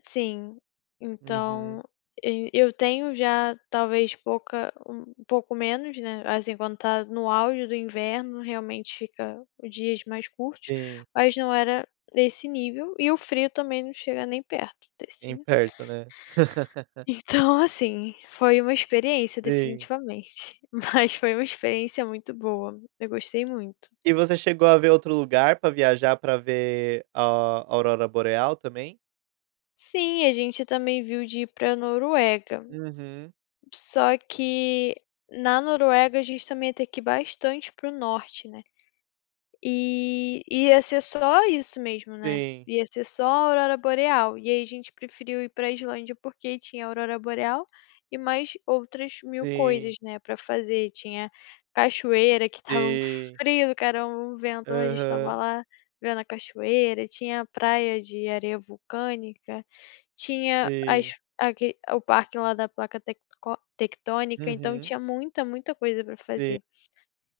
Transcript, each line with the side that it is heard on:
left: Sim, então
right: Uhum.
left: eu eu tenho, já, talvez pouca um pouco menos, né, assim, quando está no auge do inverno, realmente fica dias mais curtos,
right: Sim.
left: mas, não era desse nível, e o frio também, não chega nem perto desse,
right: Nem
left: né.
right: perto, né.
left: Então assim, foi uma experiência
right: Sim.
left: definitivamente, mas foi uma experiência muito boa, eu gostei muito.
right: E você chegou a ver outro lugar, pra viajar, pra ver a aurora boreal também?
left: Sim, a gente também viu, de ir pra Noruega.
right: Uhum.
left: Só que na Noruega, a gente também, ia ter que ir bastante para o Norte, né. E, ia ser só isso mesmo, né.
right: Sim.
left: Ia ser só a aurora boreal, e aí a gente preferiu ir pra Islândia, porque tinha aurora boreal, e mais outras mil coisas,
right: Sim.
left: né, pra fazer, tinha cachoeira, que estava um
right: Sim.
left: frio do caramba, um vento, mas a gente estava
right: Aham.
left: lá, vendo a cachoeira, tinha a praia de areia vulcânica, tinha as
right: Sim.
left: aqui o parque lá da placa tecco tectônica, então,
right: Uhum.
left: tinha muita, muita coisa pra
right: Sim.
left: fazer.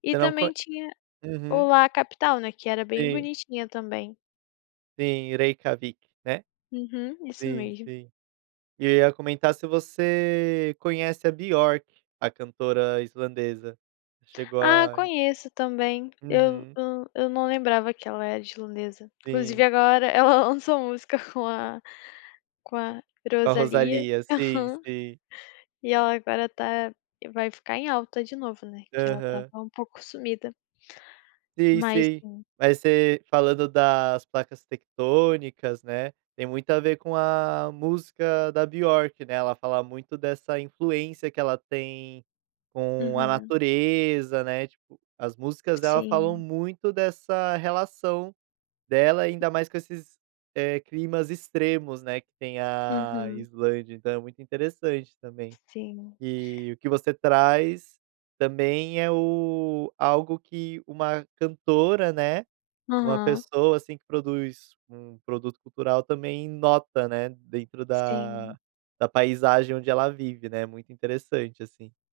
left: E
right: Eu não con
left: também, tinha o
right: Uhum.
left: lá capital, né, que era bem
right: Sim.
left: bonitinha também.
right: Sim, Reykjavík, né.
left: Uhum, isso
right: Sim,
left: mesmo.
right: sim. E eu ia comentar, se você conhece a Björk, a cantora islandesa. Chegou
left: Ah,
right: a
left: conheço também, eu
right: Uhum.
left: eu não lembrava, que ela era islandesa, inclusive
right: Sim.
left: agora, ela lançou música, com a com a
right: Com a
left: Rosalía,
right: Rosalía, Sim, sim.
left: e ela agora está vai ficar em alta de novo, né, que ela estava
right: Aham.
left: até um pouco sumida.
right: Sim,
left: Mas
right: sim,
left: é
right: mas você falando, das placas tectônicas, né. Tem muito a ver com a música da Björk, né. Ela fala muito dessa influência, que ela tem com a
left: Uhum.
right: natureza, né. Tipo, as músicas dela, falam
left: Sim.
right: muito dessa relação dela, ainda mais, eh, com esses climas extremos, né, que tem a a
left: Uhum.
right: Islândia, então é muito interessante também.
left: Sim.
right: E o que você traz, também, é o algo que uma cantora, né, uma
left: Aham.
right: pessoa, assim, que produz um produto cultural também nota, né, dentro da
left: Sim.
right: da paisagem onde ela vive, né, muito interessante, assim.